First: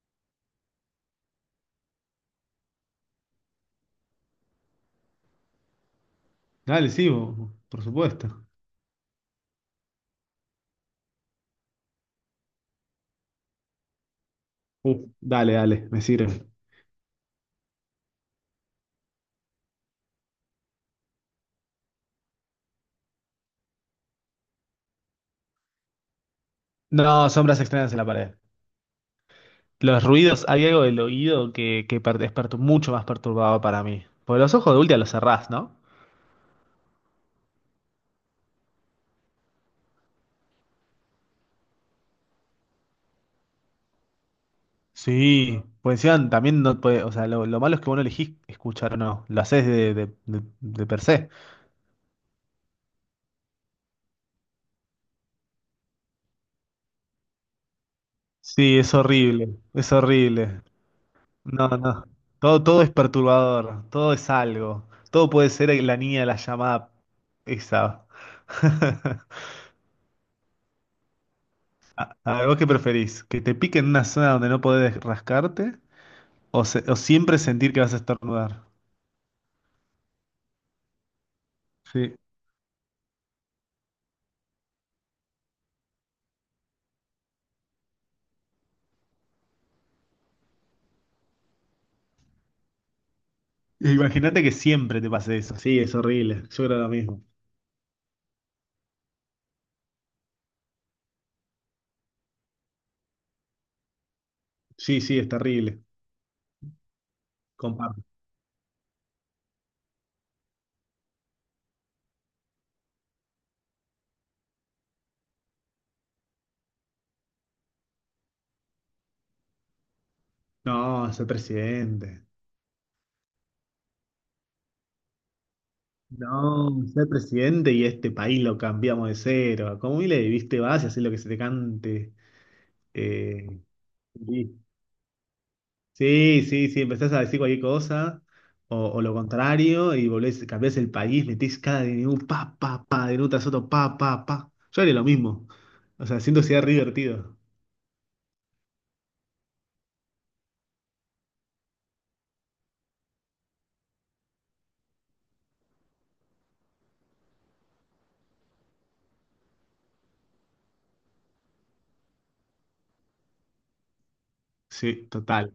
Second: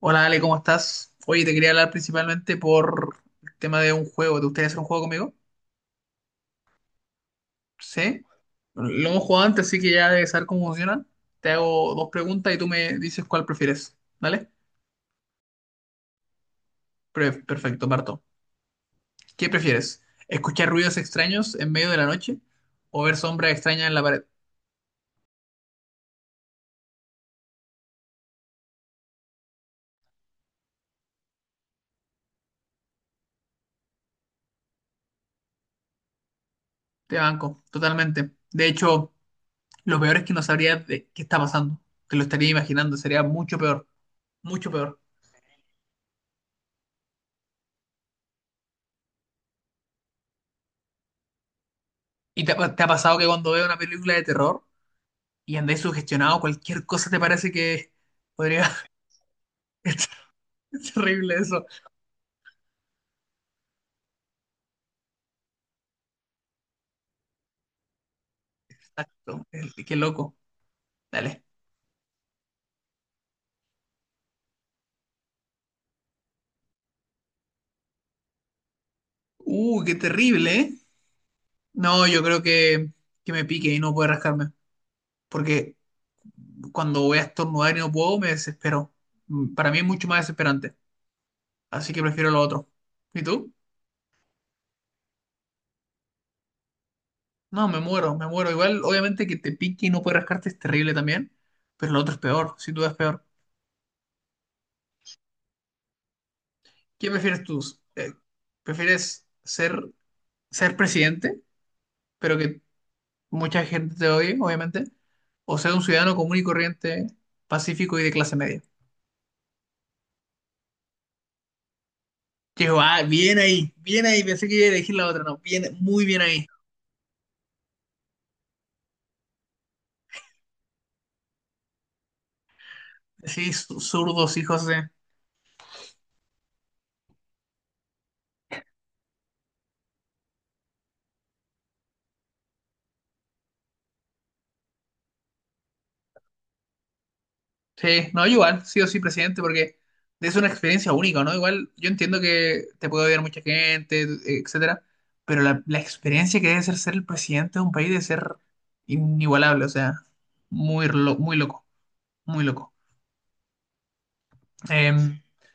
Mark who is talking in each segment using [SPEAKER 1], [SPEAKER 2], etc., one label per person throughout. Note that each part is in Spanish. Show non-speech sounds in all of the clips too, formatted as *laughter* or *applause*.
[SPEAKER 1] Hola Ale, ¿cómo estás? Oye, te quería hablar principalmente por el tema de un juego. ¿Te gustaría hacer un juego conmigo?
[SPEAKER 2] Dale, sí, por
[SPEAKER 1] Sí.
[SPEAKER 2] supuesto.
[SPEAKER 1] Bueno, lo hemos jugado antes, así que ya debes saber cómo funciona. Te hago dos preguntas y tú me dices cuál prefieres. ¿Vale?
[SPEAKER 2] Dale, me sirve.
[SPEAKER 1] Perfecto, Marto. ¿Qué prefieres? ¿Escuchar ruidos extraños en medio de la noche o ver sombras extrañas en la pared?
[SPEAKER 2] No, sombras extrañas en la pared. Los ruidos, hay algo del oído que es mucho más perturbado para mí. Porque los ojos de última los cerrás, ¿no?
[SPEAKER 1] Te banco, totalmente. De hecho, lo peor es que no sabrías de qué está pasando. Te lo estaría imaginando, sería mucho peor, mucho peor.
[SPEAKER 2] Sí, pues encima también no puede, o sea, lo malo es que vos no elegís escuchar o no, lo haces de per se.
[SPEAKER 1] ¿Y te ha pasado que cuando veo una película de terror y andáis sugestionado, cualquier cosa te parece que podría...
[SPEAKER 2] Sí, es horrible, es
[SPEAKER 1] *laughs*
[SPEAKER 2] horrible.
[SPEAKER 1] Es terrible eso.
[SPEAKER 2] No, no, todo es perturbador, todo es algo, todo puede ser la niña de la llamada esa. *laughs*
[SPEAKER 1] Exacto. Qué loco. Dale.
[SPEAKER 2] A ver, ¿vos qué preferís? ¿Que te pique en una zona donde no podés rascarte? ¿O, o siempre sentir que vas a estornudar?
[SPEAKER 1] Qué terrible, ¿eh? No,
[SPEAKER 2] Sí.
[SPEAKER 1] yo creo que me pique y no puede rascarme. Porque cuando voy a estornudar y no puedo, me desespero. Para mí es mucho más desesperante. Así que prefiero lo otro. ¿Y tú?
[SPEAKER 2] Imagínate que siempre te pase eso. Sí, es horrible. Yo creo lo mismo.
[SPEAKER 1] No, me muero, me muero. Igual, obviamente que te pique y no puedes rascarte es terrible también. Pero lo otro es peor, sin duda es peor.
[SPEAKER 2] Sí, sí, es terrible.
[SPEAKER 1] ¿Qué prefieres tú?
[SPEAKER 2] Comparto.
[SPEAKER 1] Eh, ¿Prefieres ser presidente pero que mucha gente te odie, obviamente, o ser un ciudadano común y corriente, pacífico y de clase media?
[SPEAKER 2] No, ser presidente.
[SPEAKER 1] Yo, ah, bien ahí, pensé que iba a elegir la otra, no, bien, muy bien ahí.
[SPEAKER 2] No, ser presidente y este país lo cambiamos de cero. Como le viste, vas y haces lo que se te cante.
[SPEAKER 1] Sí,
[SPEAKER 2] Eh,
[SPEAKER 1] zurdos, hijos de...
[SPEAKER 2] Sí, sí, sí, empezás a decir cualquier cosa, o lo contrario, y volvés, cambiás el país, metís cada DNU, pa, pa, pa, DNU tras otro, pa, pa, pa. Yo haría lo mismo. O sea, siento que sería re divertido.
[SPEAKER 1] Sí, no, igual, sí o sí, presidente, porque es una experiencia única, ¿no? Igual, yo entiendo que te puede odiar mucha gente, etcétera, pero la experiencia que debe ser ser el presidente de un país debe ser inigualable, o sea, muy loco, muy loco.
[SPEAKER 2] Sí,
[SPEAKER 1] Em,
[SPEAKER 2] total,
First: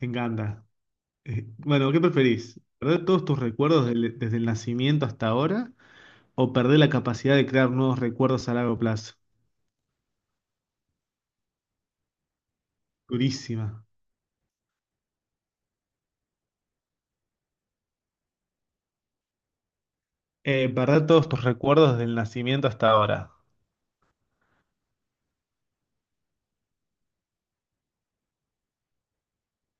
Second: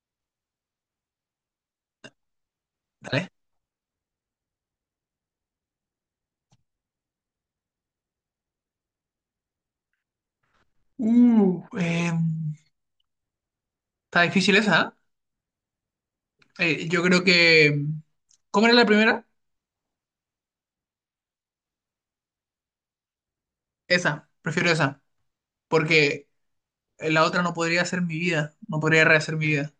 [SPEAKER 2] me encanta. Bueno, ¿qué preferís? ¿Perder todos
[SPEAKER 1] Dale.
[SPEAKER 2] tus recuerdos desde el nacimiento hasta ahora? ¿O perder la capacidad de crear nuevos recuerdos a largo plazo?
[SPEAKER 1] Uh, eh,
[SPEAKER 2] Durísima.
[SPEAKER 1] Está difícil esa, ¿eh? Yo creo que... ¿Cómo era la primera?
[SPEAKER 2] Perder todos tus recuerdos del nacimiento hasta ahora.
[SPEAKER 1] Esa, prefiero esa, porque la otra no podría ser mi vida, no podría rehacer mi vida.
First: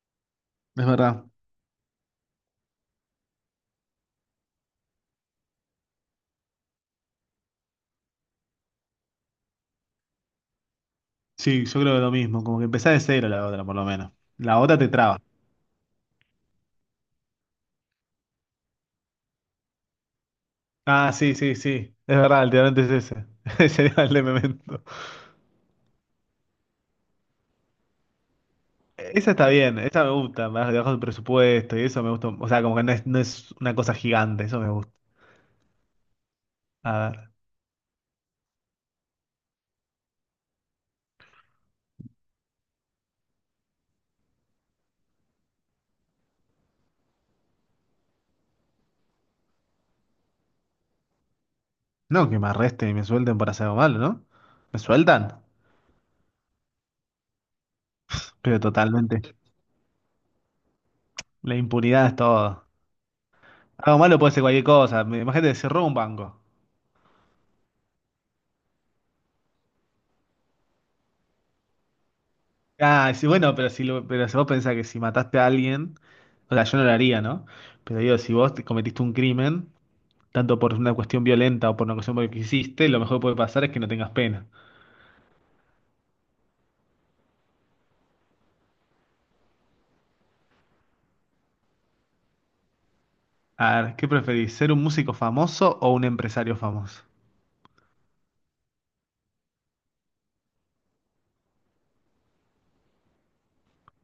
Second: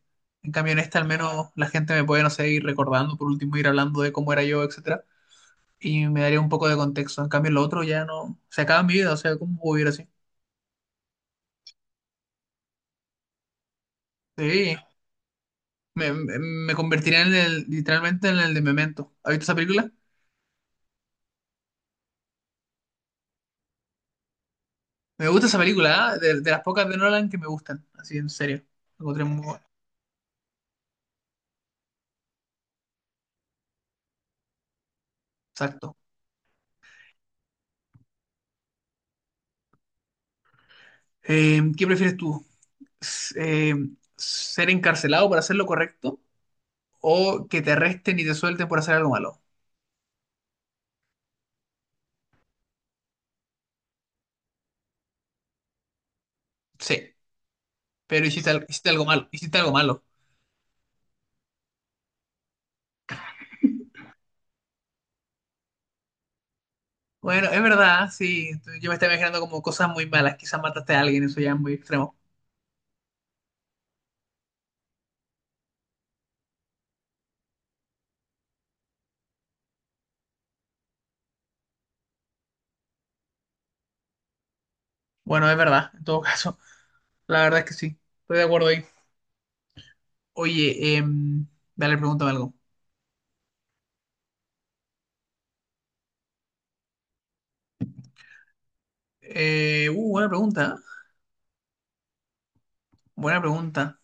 [SPEAKER 1] En cambio, en
[SPEAKER 2] Es
[SPEAKER 1] esta al
[SPEAKER 2] verdad.
[SPEAKER 1] menos la gente me puede, no sé, ir recordando, por último ir hablando de cómo era yo, etcétera, y me daría un poco de contexto. En cambio, en lo otro ya no... Se acaba mi vida, o sea, ¿cómo puedo vivir así?
[SPEAKER 2] Sí, yo creo que lo mismo, como que empezás de cero la otra, por lo menos. La
[SPEAKER 1] Sí,
[SPEAKER 2] otra te traba.
[SPEAKER 1] me convertiría literalmente en el de Memento. ¿Has visto esa película?
[SPEAKER 2] Ah, sí, sí, sí. Es verdad, el tirante es ese. *laughs* Ese era el de Memento.
[SPEAKER 1] Me gusta esa película, ¿eh? De las pocas de Nolan que me gustan, así en serio. La encontré
[SPEAKER 2] Esa
[SPEAKER 1] muy
[SPEAKER 2] está
[SPEAKER 1] buena.
[SPEAKER 2] bien, esa me gusta, más debajo del presupuesto y eso me gusta. O sea, como que no es una cosa gigante, eso me gusta.
[SPEAKER 1] Exacto.
[SPEAKER 2] A ver.
[SPEAKER 1] ¿Qué prefieres tú? S- eh, ¿Ser encarcelado por hacer lo correcto o que te arresten y te suelten por hacer algo malo?
[SPEAKER 2] No, que me arresten y me suelten por hacer algo malo, ¿no? Me sueltan,
[SPEAKER 1] Sí, pero hiciste,
[SPEAKER 2] pero
[SPEAKER 1] al- hiciste algo malo,
[SPEAKER 2] totalmente.
[SPEAKER 1] hiciste algo malo.
[SPEAKER 2] La impunidad es todo. Algo malo puede ser cualquier cosa. Imagínate, cerró un banco.
[SPEAKER 1] Bueno, es verdad, ¿ah? Sí. Yo me estaba imaginando como cosas muy malas, quizás mataste a alguien, eso ya es muy extremo.
[SPEAKER 2] Ah, sí, bueno, pero si vos pensás que si mataste a alguien, o sea, yo no lo haría, ¿no? Pero digo, si vos te cometiste un crimen, tanto por una cuestión violenta o por una cuestión porque hiciste, lo mejor que puede pasar es que no tengas pena.
[SPEAKER 1] Bueno, es verdad, en todo *laughs* caso, la verdad es que sí, estoy de acuerdo ahí. Oye, dale, pregúntame algo.
[SPEAKER 2] A ver, ¿qué preferís? ¿Ser un músico famoso o un empresario famoso?
[SPEAKER 1] Buena pregunta, ¿eh? Buena pregunta.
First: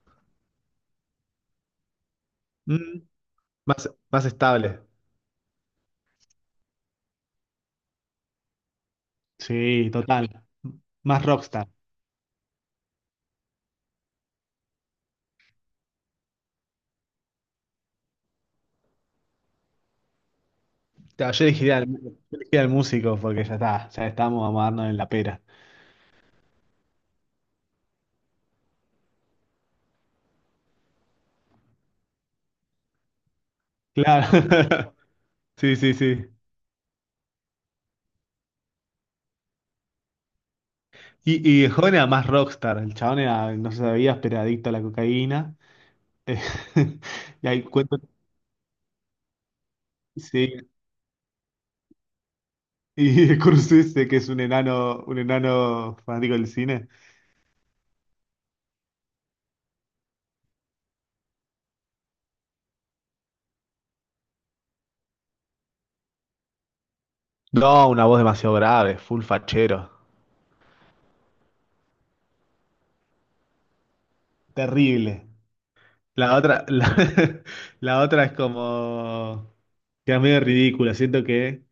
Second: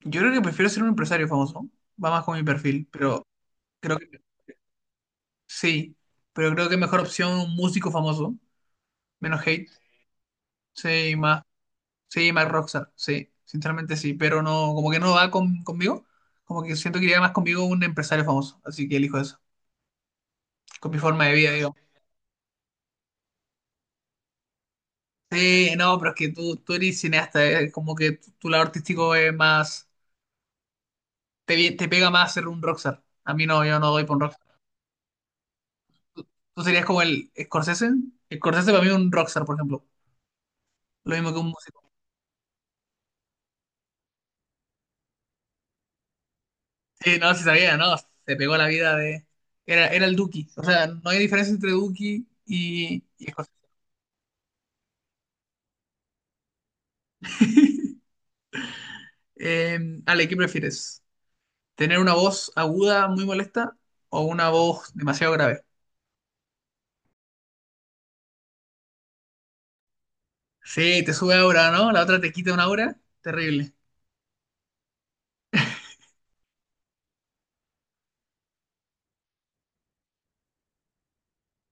[SPEAKER 1] Yo creo que prefiero ser un empresario famoso. Va más con mi perfil,
[SPEAKER 2] Mm,
[SPEAKER 1] pero
[SPEAKER 2] más,
[SPEAKER 1] creo que
[SPEAKER 2] más estable.
[SPEAKER 1] sí. Pero creo que mejor opción un músico famoso. Menos hate.
[SPEAKER 2] Sí, total.
[SPEAKER 1] Sí,
[SPEAKER 2] Más
[SPEAKER 1] más.
[SPEAKER 2] rockstar.
[SPEAKER 1] Sí, más rockstar. Sí, sinceramente sí. Pero no, como que no va conmigo. Como que siento que iría más conmigo un empresario famoso. Así que elijo eso. Con mi forma de
[SPEAKER 2] Claro,
[SPEAKER 1] vida, digo.
[SPEAKER 2] yo elegiría al músico porque ya está, ya estamos, vamos a darnos en la pera.
[SPEAKER 1] Sí, no, pero es que tú eres cineasta. Como que tu lado artístico es más. Te pega más ser un rockstar. A mí no, yo no doy por un rockstar.
[SPEAKER 2] Claro. *laughs* Sí, sí, sí.
[SPEAKER 1] Tú serías como el Scorsese. Scorsese para mí es un rockstar, por ejemplo. Lo mismo que un
[SPEAKER 2] Y el
[SPEAKER 1] músico.
[SPEAKER 2] joven era más rockstar, el chabón era, no se sabía, pero era adicto a la cocaína. Eh,
[SPEAKER 1] Sí, no,
[SPEAKER 2] *laughs*
[SPEAKER 1] sí
[SPEAKER 2] y hay
[SPEAKER 1] sabía, ¿no?
[SPEAKER 2] cuento,
[SPEAKER 1] Se pegó la vida de... Era el Duki. O
[SPEAKER 2] sí,
[SPEAKER 1] sea, no hay diferencia entre Duki y,
[SPEAKER 2] y
[SPEAKER 1] y
[SPEAKER 2] *laughs*
[SPEAKER 1] José.
[SPEAKER 2] Scorsese, que es un enano fanático del cine.
[SPEAKER 1] Ale, ¿qué prefieres? ¿Tener una voz aguda muy molesta o una voz demasiado grave?
[SPEAKER 2] No, una voz demasiado grave, full fachero.
[SPEAKER 1] Sí, te sube aura, ¿no? La otra te quita una aura. Terrible.
[SPEAKER 2] Terrible. La otra, la, *laughs* la otra es como, que es medio ridícula, siento que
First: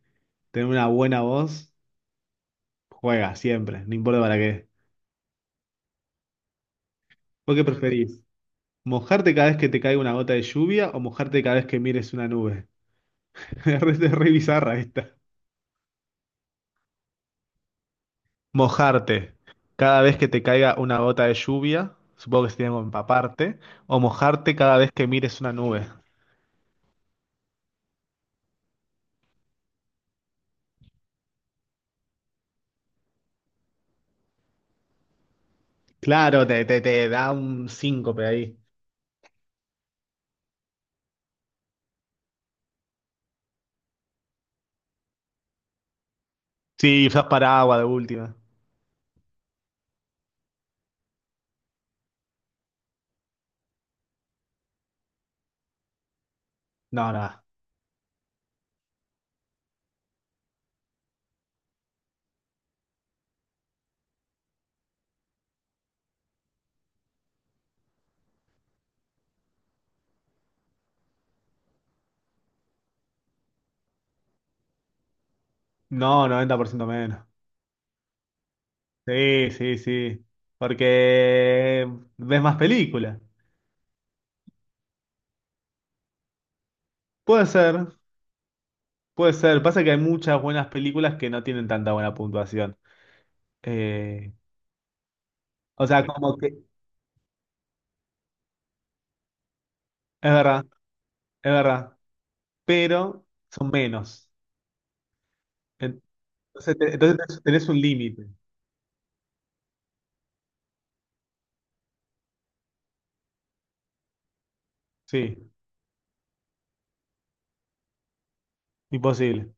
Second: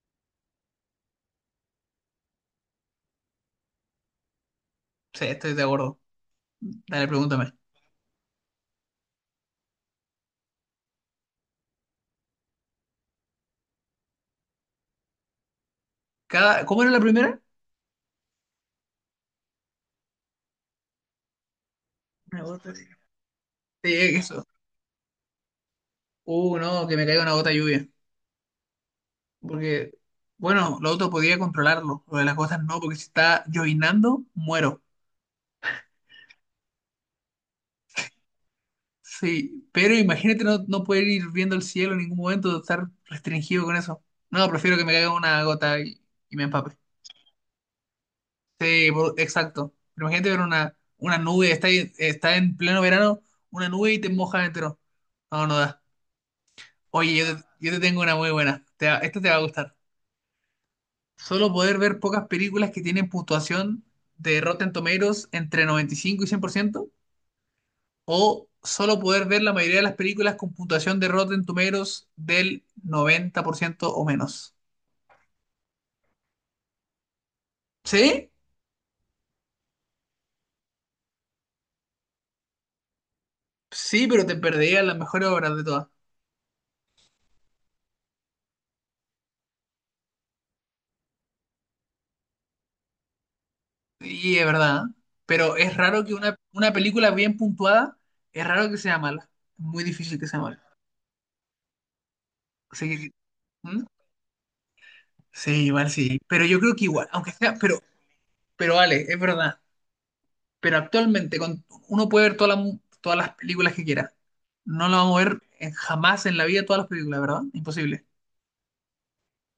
[SPEAKER 2] tener una buena voz juega siempre, no importa para qué.
[SPEAKER 1] Sí, estoy de acuerdo. Dale, pregúntame.
[SPEAKER 2] ¿Vos qué preferís? ¿Mojarte cada vez que te caiga una gota de lluvia o mojarte cada vez que mires una nube? *laughs* Es re bizarra esta.
[SPEAKER 1] Cada... ¿Cómo era la primera?
[SPEAKER 2] Mojarte. Cada vez que te caiga una gota de lluvia,
[SPEAKER 1] Una
[SPEAKER 2] supongo que sería
[SPEAKER 1] gota de
[SPEAKER 2] como
[SPEAKER 1] lluvia.
[SPEAKER 2] empaparte,
[SPEAKER 1] Sí,
[SPEAKER 2] o
[SPEAKER 1] eso.
[SPEAKER 2] mojarte cada vez que mires una nube.
[SPEAKER 1] No, que me caiga una gota de lluvia. Porque, bueno, lo otro podía controlarlo. Lo de las gotas no, porque si está llovinando, muero.
[SPEAKER 2] Claro, te da un síncope ahí.
[SPEAKER 1] Sí, pero imagínate no poder ir viendo el cielo en ningún momento, estar restringido con eso. No, prefiero que me caiga una gota y me empape.
[SPEAKER 2] Sí, usás paraguas de última.
[SPEAKER 1] Sí, exacto. Pero imagínate ver una nube, está en pleno verano, una nube y te mojas entero. No, no da.
[SPEAKER 2] No,
[SPEAKER 1] Oye, yo te,
[SPEAKER 2] nada.
[SPEAKER 1] yo te tengo una muy buena. Esta te va a gustar. Solo poder ver pocas películas que tienen puntuación de Rotten Tomatoes entre 95 y 100%, o solo poder ver la mayoría de las películas con puntuación de Rotten Tomatoes del 90% o menos.
[SPEAKER 2] No, 90% menos.
[SPEAKER 1] ¿Sí?
[SPEAKER 2] Sí, sí, sí. Porque ves más películas.
[SPEAKER 1] Sí, pero te perderías las mejores obras de todas.
[SPEAKER 2] Puede ser, puede ser. Pasa que hay muchas buenas películas que no tienen tanta buena puntuación. Eh,
[SPEAKER 1] Y es verdad, ¿eh? Pero es
[SPEAKER 2] o
[SPEAKER 1] raro
[SPEAKER 2] sea,
[SPEAKER 1] que una,
[SPEAKER 2] como que...
[SPEAKER 1] una película bien puntuada, es raro que sea mala. Es muy difícil que
[SPEAKER 2] Es
[SPEAKER 1] sea mala.
[SPEAKER 2] verdad, es verdad,
[SPEAKER 1] Así que,
[SPEAKER 2] pero son
[SPEAKER 1] ¿Mm?
[SPEAKER 2] menos.
[SPEAKER 1] Sí, igual sí. Pero yo creo
[SPEAKER 2] Entonces,
[SPEAKER 1] que igual,
[SPEAKER 2] entonces
[SPEAKER 1] aunque
[SPEAKER 2] tenés
[SPEAKER 1] sea,
[SPEAKER 2] tenés un
[SPEAKER 1] pero,
[SPEAKER 2] límite.
[SPEAKER 1] pero vale, es verdad. Pero actualmente uno puede ver todas las todas las películas que quiera. No lo vamos a ver
[SPEAKER 2] Sí,
[SPEAKER 1] jamás en la vida todas las películas, ¿verdad? Imposible.
[SPEAKER 2] imposible.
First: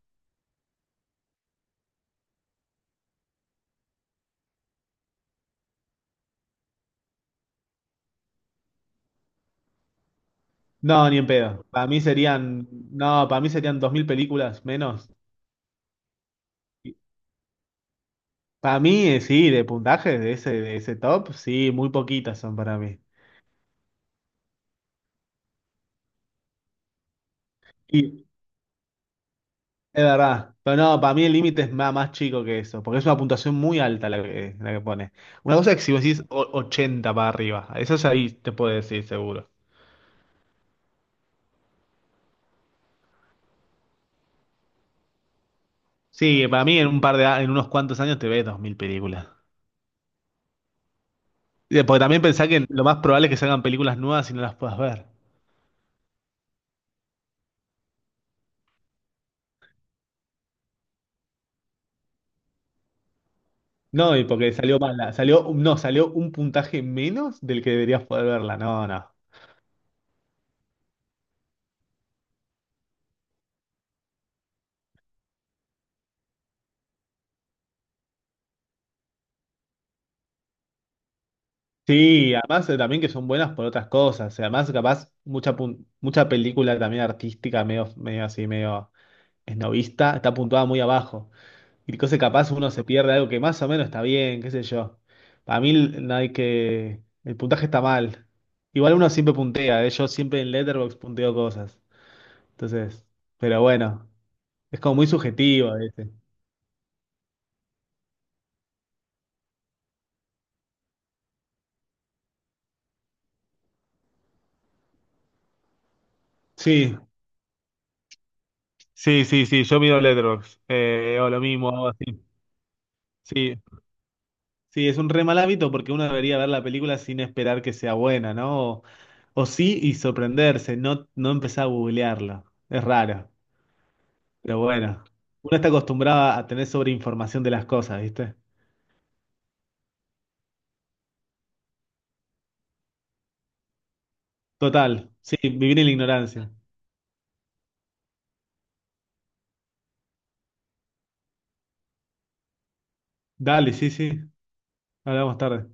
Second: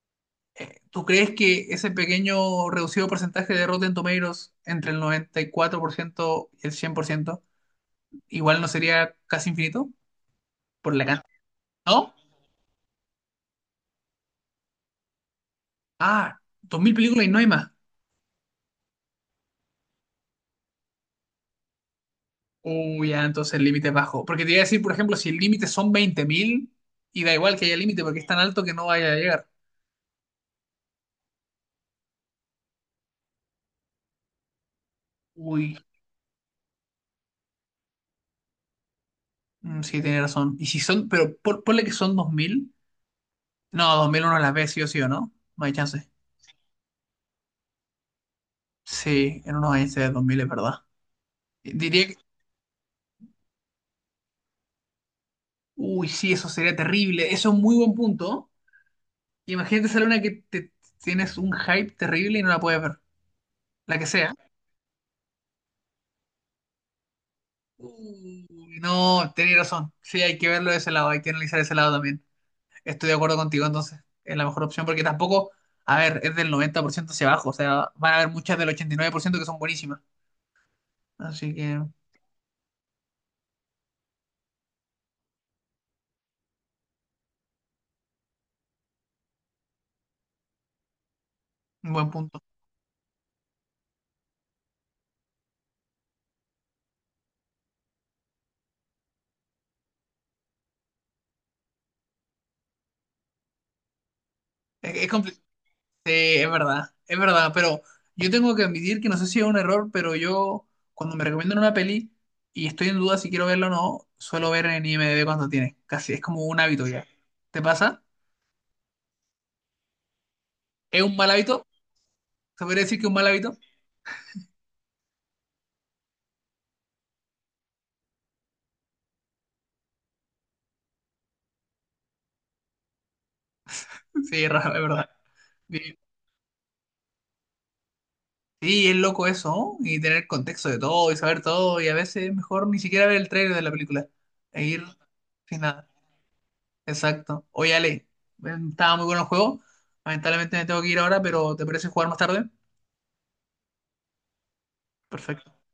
[SPEAKER 1] ¿Tú crees que ese pequeño reducido porcentaje de Rotten Tomatoes entre el 94% y 4% y el 100% igual no sería casi infinito? Por la
[SPEAKER 2] No, ni
[SPEAKER 1] cantidad.
[SPEAKER 2] en pedo.
[SPEAKER 1] ¿No?
[SPEAKER 2] No, para mí serían 2000 películas menos.
[SPEAKER 1] Ah, 2.000
[SPEAKER 2] Y
[SPEAKER 1] películas y no hay más.
[SPEAKER 2] Para mí, sí, de puntaje de ese top, sí, muy poquitas son para mí.
[SPEAKER 1] Uy, ya, entonces el límite es bajo. Porque te iba a decir, por ejemplo, si el límite son 20.000 y da igual que haya límite porque es
[SPEAKER 2] Y
[SPEAKER 1] tan alto que no vaya a llegar.
[SPEAKER 2] es verdad, pero no, para mí el límite es más chico que eso, porque es una puntuación muy alta la que pone. Una cosa es
[SPEAKER 1] Uy,
[SPEAKER 2] que si vos decís 80 para arriba, eso es ahí te puedo decir seguro.
[SPEAKER 1] sí, tiene razón. Y si son, pero ponle que son 2.000. No, 2.000 uno las ve sí o sí o no. No hay chance.
[SPEAKER 2] Sí, para mí en un par de, en unos cuantos años te ves 2000 películas.
[SPEAKER 1] Sí, en unos años se ve 2.000, es verdad.
[SPEAKER 2] Porque
[SPEAKER 1] Diría que.
[SPEAKER 2] también pensá que lo más probable es que salgan películas nuevas y no las puedas ver.
[SPEAKER 1] Uy, sí, eso sería terrible. Eso es un muy buen punto. Imagínate esa luna que te tienes un hype terrible y no la puedes ver. La que
[SPEAKER 2] No, y
[SPEAKER 1] sea.
[SPEAKER 2] porque salió mala. Salió, no, salió un puntaje menos del que deberías poder
[SPEAKER 1] Uy,
[SPEAKER 2] verla. No, no.
[SPEAKER 1] no, tenés razón. Sí, hay que verlo de ese lado, hay que analizar ese lado también. Estoy de acuerdo contigo, entonces es la mejor opción porque tampoco, a ver, es del 90% hacia abajo. O sea, van a haber muchas del 89% que son buenísimas. Así que, un
[SPEAKER 2] Sí, además también que son buenas por otras cosas. Además, capaz, mucha película también artística, medio esnovista, está puntuada muy abajo. Y
[SPEAKER 1] buen
[SPEAKER 2] cosas
[SPEAKER 1] punto.
[SPEAKER 2] capaz uno se pierde algo que más o menos está bien, qué sé yo. Para mí no hay que... El puntaje está mal. Igual uno siempre puntea, yo siempre en Letterboxd punteo cosas. Entonces, pero bueno, es como muy
[SPEAKER 1] Es complicado.
[SPEAKER 2] subjetivo a veces.
[SPEAKER 1] Sí, es verdad, pero yo tengo que admitir que no sé si es un error, pero yo cuando me recomiendan una peli y estoy en duda si quiero verla o no, suelo ver en IMDb cuando tiene, casi es como un hábito
[SPEAKER 2] Sí,
[SPEAKER 1] ya. ¿Te pasa?
[SPEAKER 2] sí, sí, sí, yo miro Letterboxd,
[SPEAKER 1] ¿Es un
[SPEAKER 2] o
[SPEAKER 1] mal
[SPEAKER 2] lo
[SPEAKER 1] hábito?
[SPEAKER 2] mismo, algo así.
[SPEAKER 1] ¿Se podría decir que es un mal
[SPEAKER 2] Sí,
[SPEAKER 1] hábito?
[SPEAKER 2] sí, es un re mal hábito porque uno debería ver la película sin esperar que sea buena, ¿no? O sí y sorprenderse, no empezar a googlearla. Es raro,
[SPEAKER 1] Sí, es
[SPEAKER 2] pero
[SPEAKER 1] raro, es
[SPEAKER 2] bueno.
[SPEAKER 1] verdad.
[SPEAKER 2] Uno está
[SPEAKER 1] Bien.
[SPEAKER 2] acostumbrado a tener sobreinformación de las cosas, ¿viste?
[SPEAKER 1] Sí, es loco eso, ¿no? Y tener contexto de todo y saber todo y a veces mejor ni siquiera ver el trailer de la película e ir
[SPEAKER 2] Total, sí,
[SPEAKER 1] sin
[SPEAKER 2] vivir en
[SPEAKER 1] nada.
[SPEAKER 2] la ignorancia.
[SPEAKER 1] Exacto. Oye, Ale, estaba muy bueno el juego. Lamentablemente me tengo que ir ahora, pero ¿te parece jugar más tarde?
[SPEAKER 2] Dale, sí, sí, hablamos
[SPEAKER 1] Perfecto.
[SPEAKER 2] tarde.